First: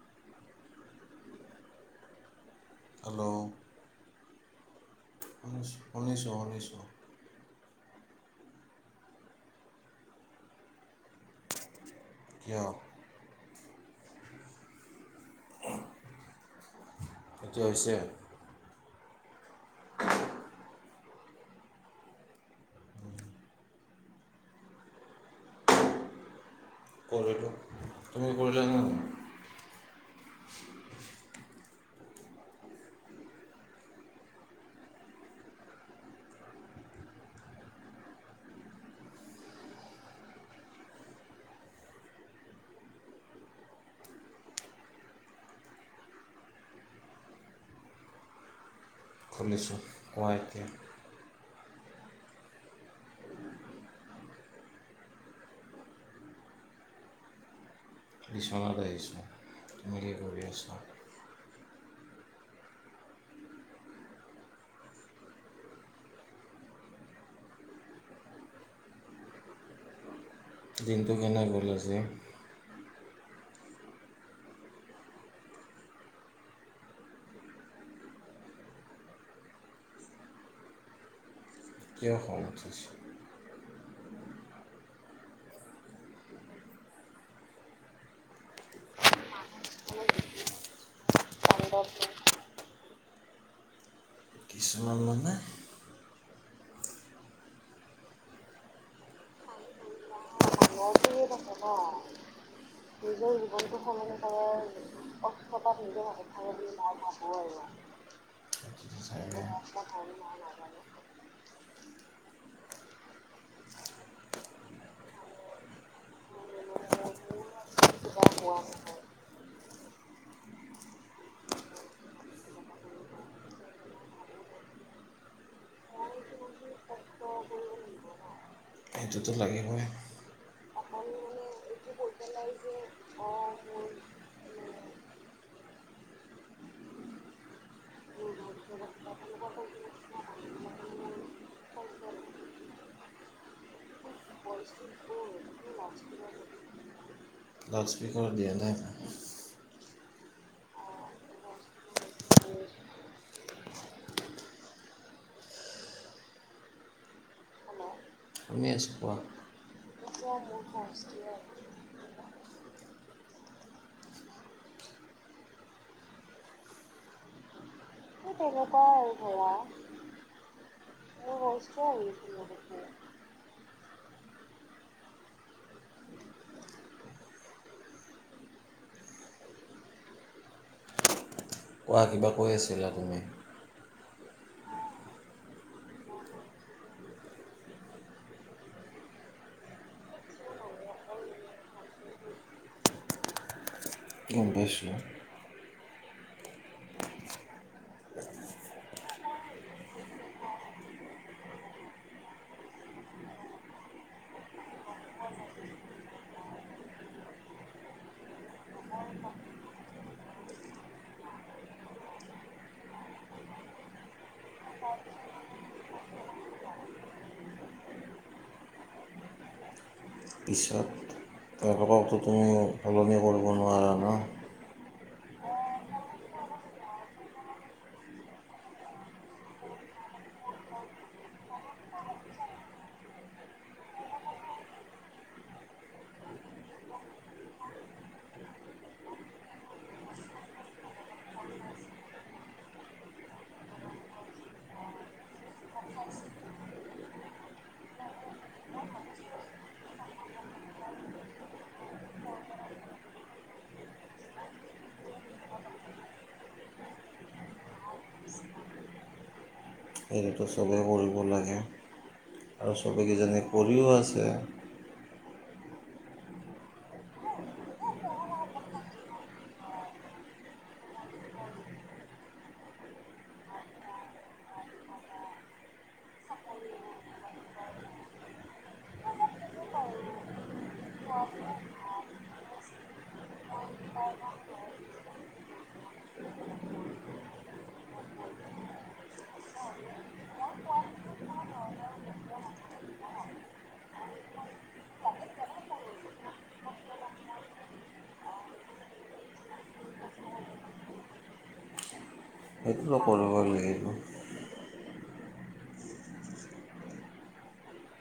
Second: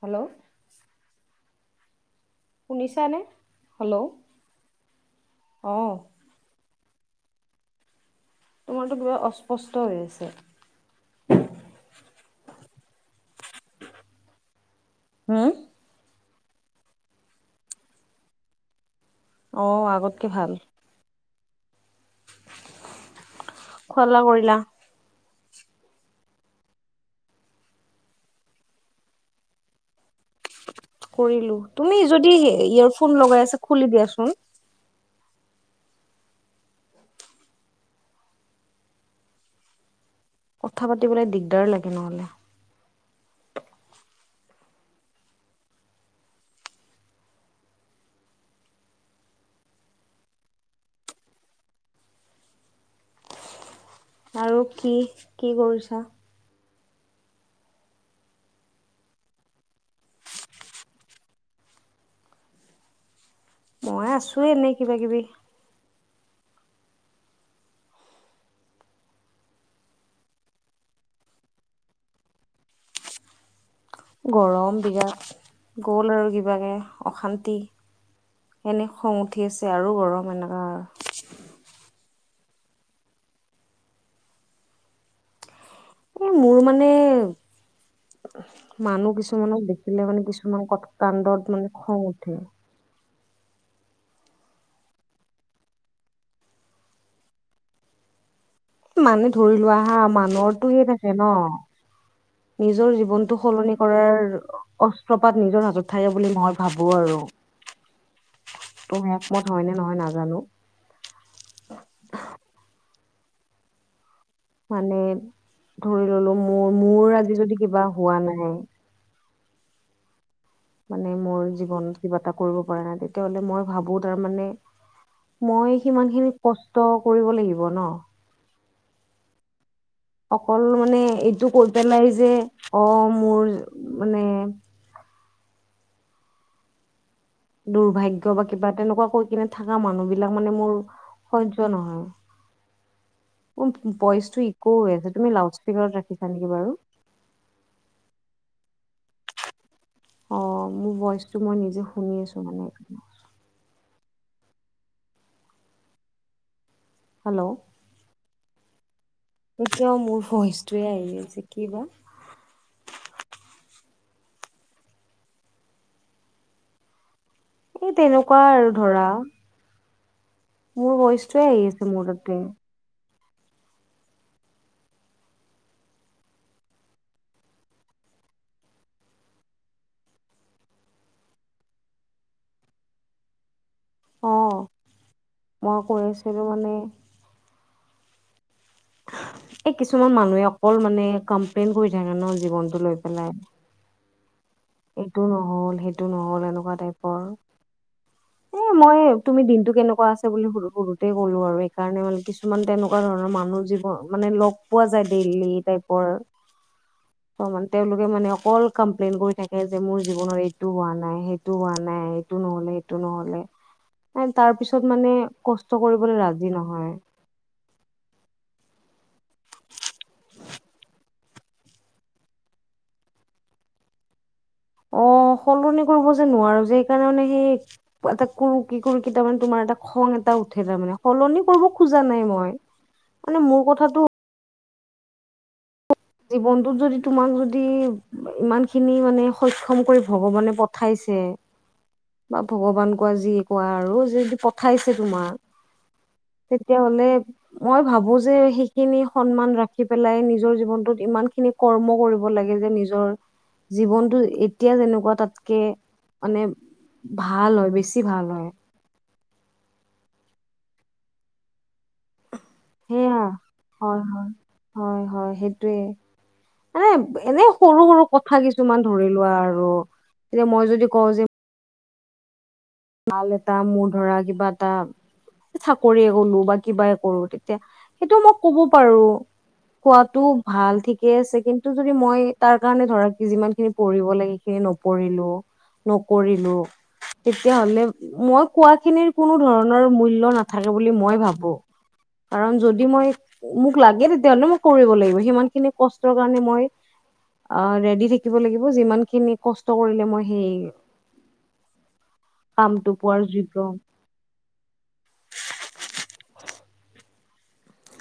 Hello শুনিছা নে hello hello. অঁ [unintelligible] তোমাৰটো কিবা অস্পষ্ট হৈ আছে। কিয়। হম। এতিয়া হৈছে। অঁ আগতকে ভাল। খুৱা লোৱা কৰিলা। কৰিলো তুমি কৰিলা ন। কৰিলো, তুমি যদি ইয়েৰফোন লগাই আছা খুলি দিয়াচোন। কথা পাতিবলৈ দিগদাৰ লাগে নহ'লে। খুলিছোঁ কোৱা এতিয়া। আৰু কি- কি কৰিছা। বিছনাত আহিছোঁ, তুমি কি কৰি আছা। মই আছো এনেই কিবা কিবি। দিনটো কেনে গ'ল আজি। গৰম বিৰাট, গ'ল আৰু কিবাকে অশান্তি এনে খং উঠি আছে আৰু গৰম এনেকুৱা আৰু। কিয় খং উঠিছে। এ মোৰ মানে মানুহ কিছুমানক দেখিলে মানে কিছুমান কথ কাণ্ডত ত মানে খং উঠে। কিছুমান মানে। মানে ধৰি লোৱা হা, মানৰ [unintelligible] নিজৰ জীৱনটো সলনি কৰাৰ অস্ত্ৰপাত নিজৰ হাতত থাকে অস্ত্ৰ বুলি মই ভাবো পাত আৰু নিজৰ [unintelligible] তুমি একমত হয় নে মই নহয় নাজানো ভাবো আৰু [unintelligible] মানে ধৰি ল'লো মোৰ-মোৰ আজি যদি কিবা হোৱা নাই মানে মোৰ জীৱনত কিবা এটা কৰিব পৰা নাই তেতিয়াহ'লে মই ভাবো তাৰ মানে মই সিমানখিনি কষ্ট কৰিব লাগিব ন। সেইটোটো লাগিবই। অকল মানে এইটো কৈ পেলাই যে অ' মোৰ মানে দুৰ্ভাগ্য বা কিবা তেনেকুৱা কৈ কিনে থকা মানুহ বিলাক মানে মোৰ সহ্য নহয়, মোৰ ভইচটো ইকো হৈ আছে তুমি লাউড স্পীকাৰত ৰাখিছা নেকি বাৰু। লাউড স্পীকাৰ দিয়া নাই অঁ মোৰ ভইচটো মই নিজে শুনি আছো মানে। হেল্ল' শুনি আছো। এতিয়া মোৰ ভইচটোৱে আহিছে, কি বা। এ তেনেকুৱা আৰু ধৰা। মোৰ ভইচটোৱে আহি আছে মোৰ তাতে। কোৱা কিবা কৈ আছিলা তুমি। অ', মই কৈ আছিলোঁ মানে এই কিছুমান মানুহে অকল মানে কমপ্লেইন কৰি থাকে ন জীৱনটো লৈ পেলাই। গম পাইছোঁ এইটো নহ'ল সেই সেইটো নহ'ল এনেকুৱা টাইপৰ, এ মই তুমি দিনটো কেনেকুৱা আছে বুলি সুধোতেই ক'লো আৰু সেকাৰণে মানে কিছুমান তেনেকুৱা ধৰণৰ মানুহ যিব মানে লগ পোৱা যায় ডেইলি টাইপৰ ত' মানে তেওঁলোকে মানে অকল কমপ্লেইন কৰি থাক এ যে মোৰ জীৱনৰ এইটো হোৱা নাই, সেইটো হোৱা নাই এইটো নহ'লে, সেইটো নহ'লে তাৰ পিছত মানে কষ্ট কৰিবলৈ ৰাজি নহয়। পিছত, তেওঁককটো তুমি সলনি কৰিব নোৱাৰা ন'। অ', সলনি কৰিব যে নোৱাৰো যে সেইকাৰণে মানে সেই এটা কিবা এটা কৰোঁ, কি কৰোঁ তাৰমানে তোমাৰ এটা খং এটা উঠে তাৰ মানে, সলনি কৰিব খোজা নাই মই, মানে মোৰ কথাটো জীৱনটোত যদি তোমাক যদি ইমানখিনি মানে সক্ষম কৰি ভগৱানে পঠাইছে বা ভগৱান কোৱা যি কোৱা আৰু যে যদি পঠাইছে তোমাক তেতিয়াহ'লে মই ভাবো যে সেইখিনি সন্মান ৰাখি পেলাই নিজৰ জীৱনটোত ইমানখিনি কৰ্ম কৰিব লাগে যে নিজৰ জীৱনটো এতিয়া যেনেকুৱা তাতকে মানে ভাল হয়, বেছি ভাল হয়। সেইটোতো চবেই কৰিব লাগে। আৰু চবেই সেয়া কিজানি কৰিও আছে। টোৱে মানে এনেই সৰু, সৰু কথা কিছুমান ধৰি লোৱা আৰু এতিয়া মই যদি কওঁ যে ভাল এটা মোৰ ধৰা কিবা এটা চাকৰিয়ে গ'লো বা কিবাই কৰোঁ তেতিয়া সেইটো মই ক'ব পাৰোঁ কোৱাটো ভাল ঠিকে আছে কিন্তু যদি মই তাৰ কাৰণে ধৰা যিমানখিনি পঢ়িব লাগে সেই নপঢ়িলো নকৰিলো সে তেতিয়াহ'লে মই কোৱাখিনিৰ কোনো ধৰণৰ মূল্য নাথাকে বুলি মই ভাবো কাৰণ যদি মই মোক লাগে তেতিয়াহ'লে মই কৰিব লাগিব সিমানখিনি কষ্টৰ কাৰণে মই অহ, ৰেডি থাকিব লাগিব যিমানখিনি কষ্ট কৰিলে মই সেই কামটো সেইটোতো পোৱাৰ কৰিব যোগ্য। লাগিব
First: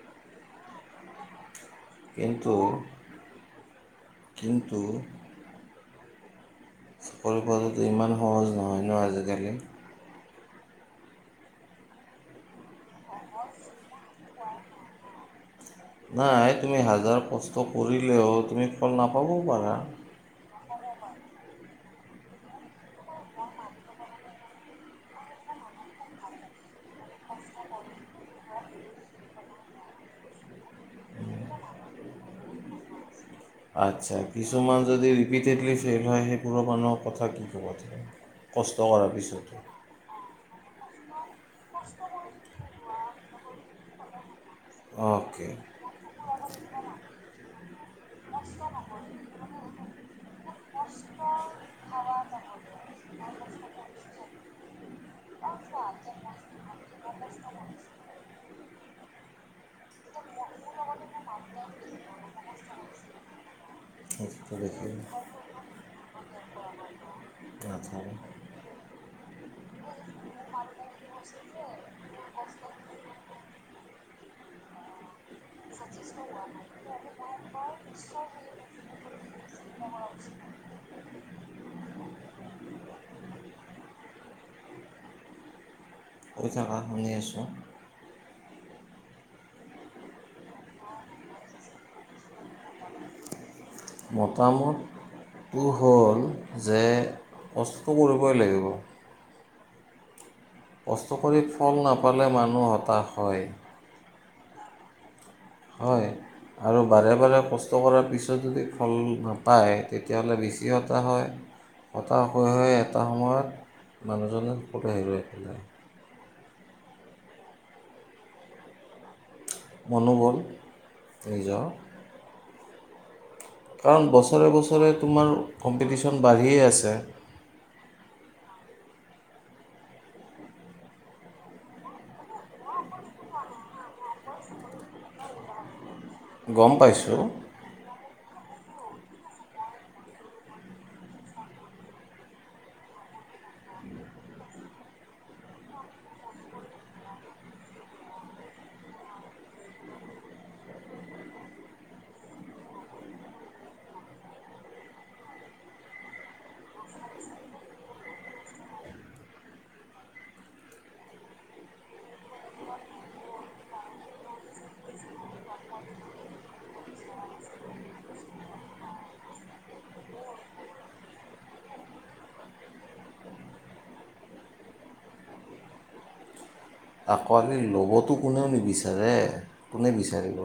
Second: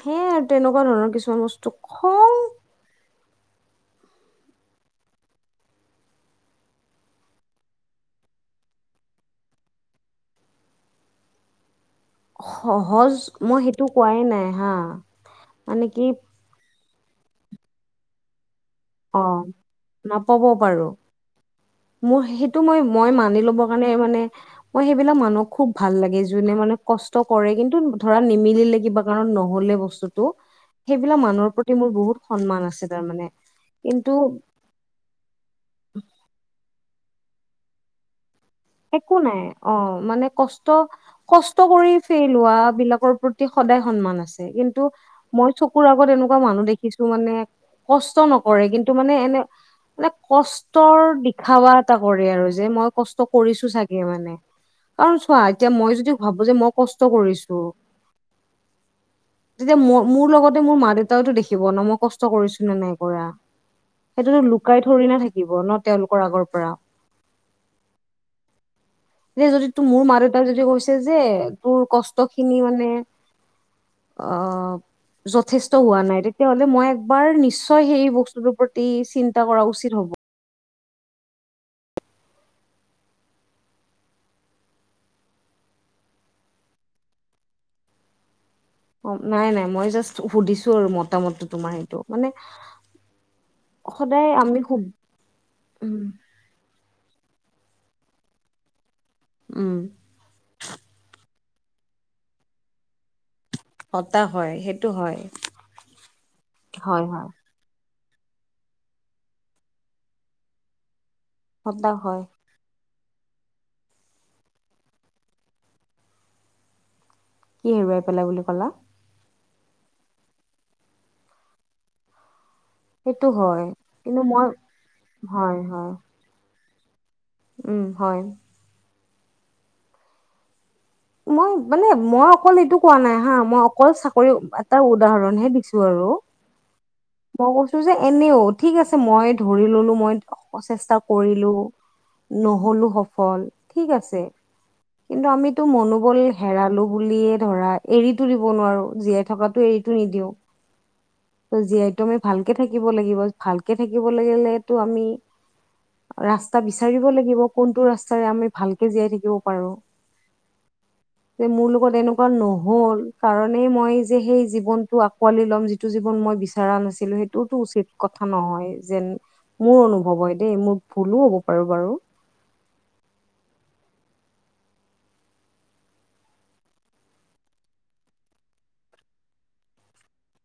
সেই আৰ তেনেকুৱা ধৰণৰ কিছুমান বস্তু খং কিন্তু কিন্তু চাকৰি পোৱাটোতো ইমান সহজ নহয় ন আজিকালি। সহজ, মই সেইটো কোৱাই নাই হা। মানে কি নাই তুমি হাজ জাৰ কষ্ট কৰিলেও তুমি ফল নাপাবও পাৰা। ও পাৰো। মোৰ সেইটো মই মই মানি ল'ব কাৰণে মানে, মই সেইবিলাক মানুহক খুব ভাল লাগে যোনে মানে কষ্ট কৰে কিন্তু ধৰা নিমিলিলে কিবা কাৰণ নহলে বস্তুটো, সেইবিলাক মানুহৰ প্ৰতি মোৰ বহুত সন্মান আছে তাৰ মানে। আচ্ছা, কিছুমান যদি ৰিপিটেডলি ফেইভ হয় সেই বোৰৰ মানুহৰ কথা কি ক'বা তুমি? কষ্ট কৰাৰ একো নাই পিছতো অ', মানে কষ্ট কষ্ট কৰি ফেই হোৱা বিলাকৰ প্ৰতি সদায় সন্মান আছে কিন্ তু অ'কে মই চকুৰ আগত এনেকু ৱা মানুহ দেখিছো মানে কষ্ট নকৰে, কিন্তু মানে এনে মানে কষ্টৰ দিখাবা এটা কৰে আৰু যে মই কষ্ট কৰিছো চাগে মানে। কাৰণ চোৱা এতিয়া মই যদি ভাবো যে মই কষ্ট কৰিছো, তেতিয়া ম মোৰ লগতে মোৰ মা দেউতাইতো দেখিব ন' মই কষ্ট কৰিছো নে নাই কৰা। সেইটোতো লুকাই থৰি না থাকিব ন' তেওঁলোকৰ আগৰ পৰা। নাথাকে যে যদি তো মোৰ মা দেউতাক যদি কৈছে যে তোৰ কষ্ট খিনি মানে আহ যথেষ্ট হোৱা নাই, তেতিয়াাহলে মই একবাৰ নিশ্চয় সেই বস্তুটোৰ প্ৰতি চিন্তা কৰা উচিত হ'ব। কৈ থা, শুনি আছোঁ। অ', নাই নাই মই জাষ্ট সুধিছো আৰু মতামতটো তোমাৰ, সেইটো মানে সদায় আমি সু মতামতটো উম হ'ল যে কষ্ট কৰিবই লাগিব। উম। কষ্ট কৰিত ফল নাপালে মানুহ হতাশ হয়। হতাশ হয় সেইটো হয়। হয় আৰু হয় বাৰে হয় বাৰে কষ্ট কৰাত পিছত যদি ফল নাপায় তেতিয়াহ'লে বেছি হতা হয়। হতাশ হৈ হৈ এ এটা সময়ত মানুহজনে বহুত হেৰুৱাই পেলাই। কি হেৰুৱাই পেলা বুলি ক'লা? মনোবল নিজৰ। সেইটো হয় কাৰণ কিন্তু মই বছৰে বছৰে তোমাৰ হয় হয় কম্পিটিশ্যন বাঢ়িয়ে আছে। যে উম হয়। মই মানে মই অকল এইটো কোৱা নাই হা মই অকল চাকৰি এটা উদাহৰণ হে দিছোঁ আৰু। গম পাইছোঁ মই কৈছোঁ যে এনেও ঠিক আছে মই ধৰি ল'লোঁ মই পচেষ্টা কৰিলোঁ নহ'লো সফল ঠিক আছে কিন্তু আমি টো মনোবল হেৰালো বুলিয়ে ধৰা এৰিতটো দিব নোৱাৰো জীয়াই থকাতো এৰিতটো নিদিও, ত জীয়াইতো আমি ভালকে থাকিব লাগিব ভালকে থাকিব লাগিলেতো আমি ৰাস্তা বিচাৰিব লাগিব কোনটো ৰাস্তাৰে আমি ভালকে জীয়াই থাকিব পাৰো। যে মোৰ লগত এনেকুৱা নহ'ল, কাৰণেই মই যে সেই জীৱনটো আঁকোৱালি ল'ম। যিটো জীৱন মই বিচৰা নাছিলোঁ। সেইটোওতো উচিত কথা নহয়, যেন মোৰ অনুভৱ হয় দেই মোৰ ভুলো হ'ব পাৰো বাৰু। আঁকোৱালি ল'বতো কোনেও নিবিচাৰে, কোনে বিচাৰিব?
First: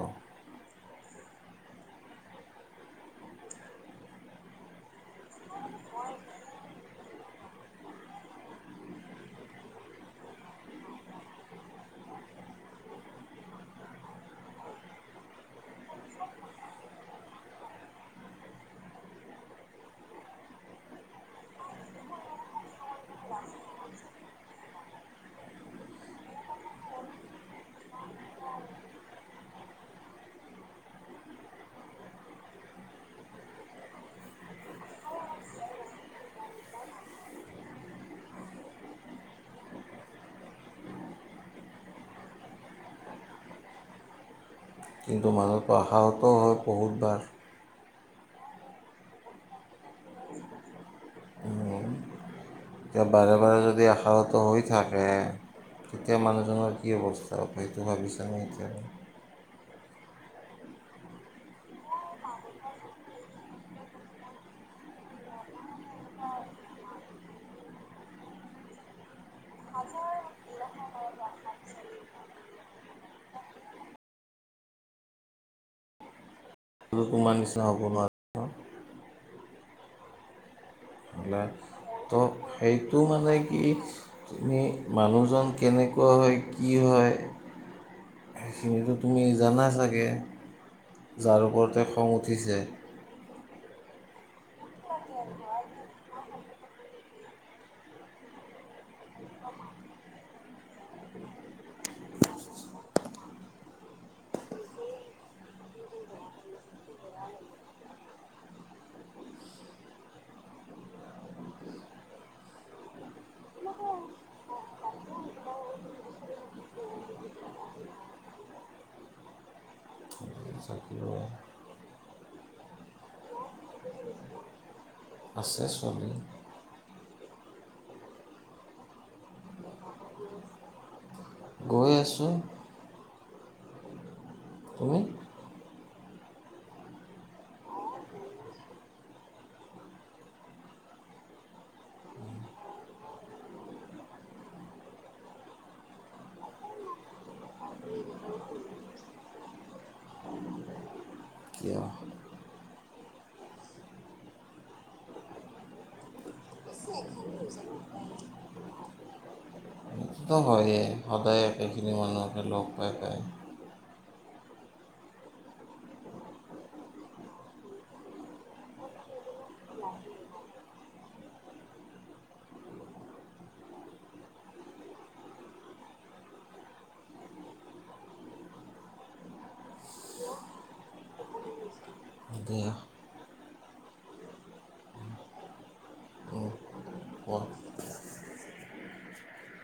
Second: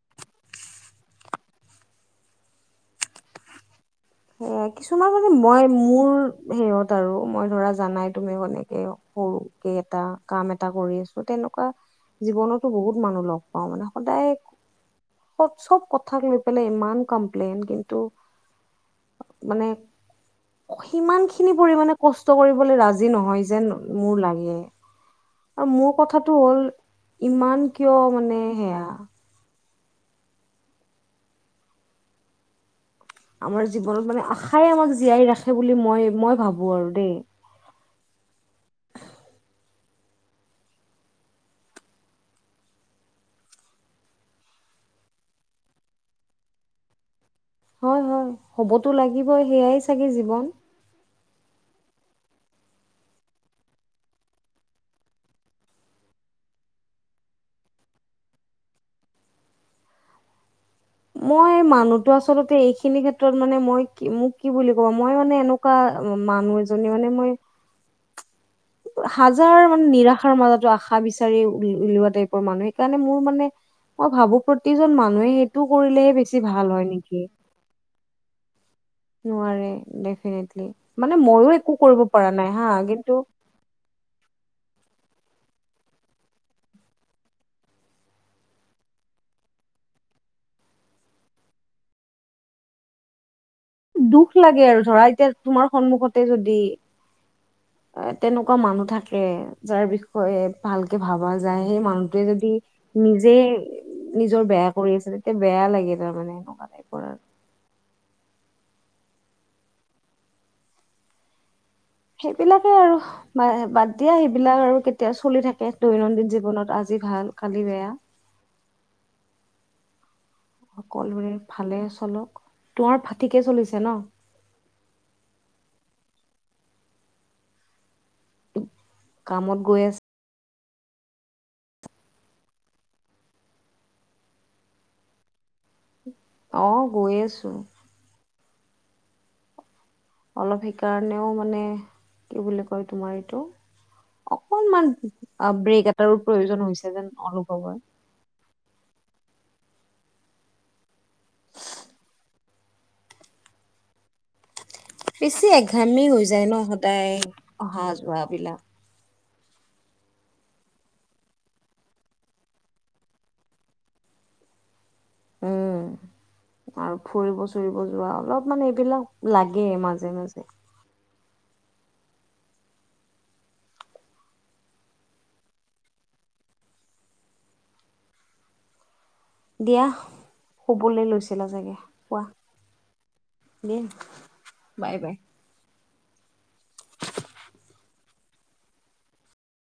কিছুমান মানে মই মোৰ হেইহত আৰু মই ধৰা জানাই তুমি এনেকে সৰুকে এটা কাম এটা কৰি আছোঁ। তেনেকুৱা জীৱনতো বহুত মানুহ লগ পাওঁ, মানে সদায় চ'ব কথাক লৈ পেলাই ইমান কমপ্লেইন কিন্তু। মানে সিমান খিনি পৰিমানে কষ্ট কৰিবলৈ ৰাজি নহয়। যেন মোৰ লাগে আৰু মোৰ কথাটো হ'ল ইমান কিয় মানে সেয়া আমাৰ জীৱনত মানে আশাই আমাক জীয়াই ৰাখে বুলি মই মই ভাবোঁ আৰু দেই। কিন্তু, মানুহক পঢ়াওঁতে হ'ল বহুতবাৰ হয়, হয় হ'বটো লাগিবই সেয়াই চাগে জীৱন। এতিয়া বাৰে বাৰে যদি আশাহত হৈ থাকে। তেতিয়া মানুহজনৰ কি অৱস্থা সেইটো ভাবিছানে এতিয়া? মই মানুহতো আচলতে এইখিনি ক্ষেত্ৰত মানে মই মোক কি বুলি ক'ব, মই মানে এনেকুৱা মানুহ এজনী মানে মই হাজাৰ মানে নিৰাশাৰ মাজতো আশা বিচাৰি উলিওৱা টাইপৰ মানুহ। সেইকাৰণে মোৰ মানে মই ভাবোঁ, প্ৰতিজন মানুহে সেইটোক কৰিলে বেছি বেছি ভাল হয় নেকি? তোমাৰ নিচিনা হ'ব নোৱাৰে নোৱাৰে ডেফিনেটলি মানে ময়ো একো কৰিব তো পৰা নাই হা সেইটো কিন্তু মানে কি তুমি মানুহজন কেনেকুৱা হয়, কি হয়, সেইখিনিতো তুমি জানা চাগৈ যাৰ ওপৰতে খং উঠিছে। দুখ লাগে আৰু ধৰা এতিয়া তোমাৰ সন্মুখতে যদি তেনেকুৱা মানুহ থাকে যাৰ বিষয়ে ভালকে ভাবা যায়। সেই মানুহটোৱে যদি নিজে নিজৰ বেয়া কৰি আছে। তেতিয়া বেয়া লাগে তাৰমানে এনেকুৱা টাইপৰ আৰু সেইবিলাকে আৰু বাদ দিয়া সেইবিলাক আৰু কেতিয়া চলি থাকে দৈনন্দিন জীৱনত আজি ভাল, কালি বেয়া। সকলোবৰে ভালে চলক তোমাৰ ভাটিকে চলিছে ন দেৰশ হ'লে কামত গৈ আছে। গৈ আছোঁ তুমি অহ' গৈ আছোঁ। অলপ সেইকাৰণেও মানে কি বুলি কয় তোমাৰ এইটো অকনমান ব্ৰেক এটাৰো প্ৰয়োজন হৈছে যেন অনুভৱ হয়। কিয় বেছি এঘামি হৈ যায় ন' সদায় অহা-যোৱাবিলাক। সেইটো হয়েই, সদায় একেখিনি মানুহকে লগ পাই-পাই। উম আৰু ফুৰিব চুৰিব যোৱা অলপ মানে এইবিলাক লাগে মাজে - মাজে। দিয়া। শুবলৈ লৈছিলা চাগে। শোৱা। দিয়া, বাই - বাই। সদায়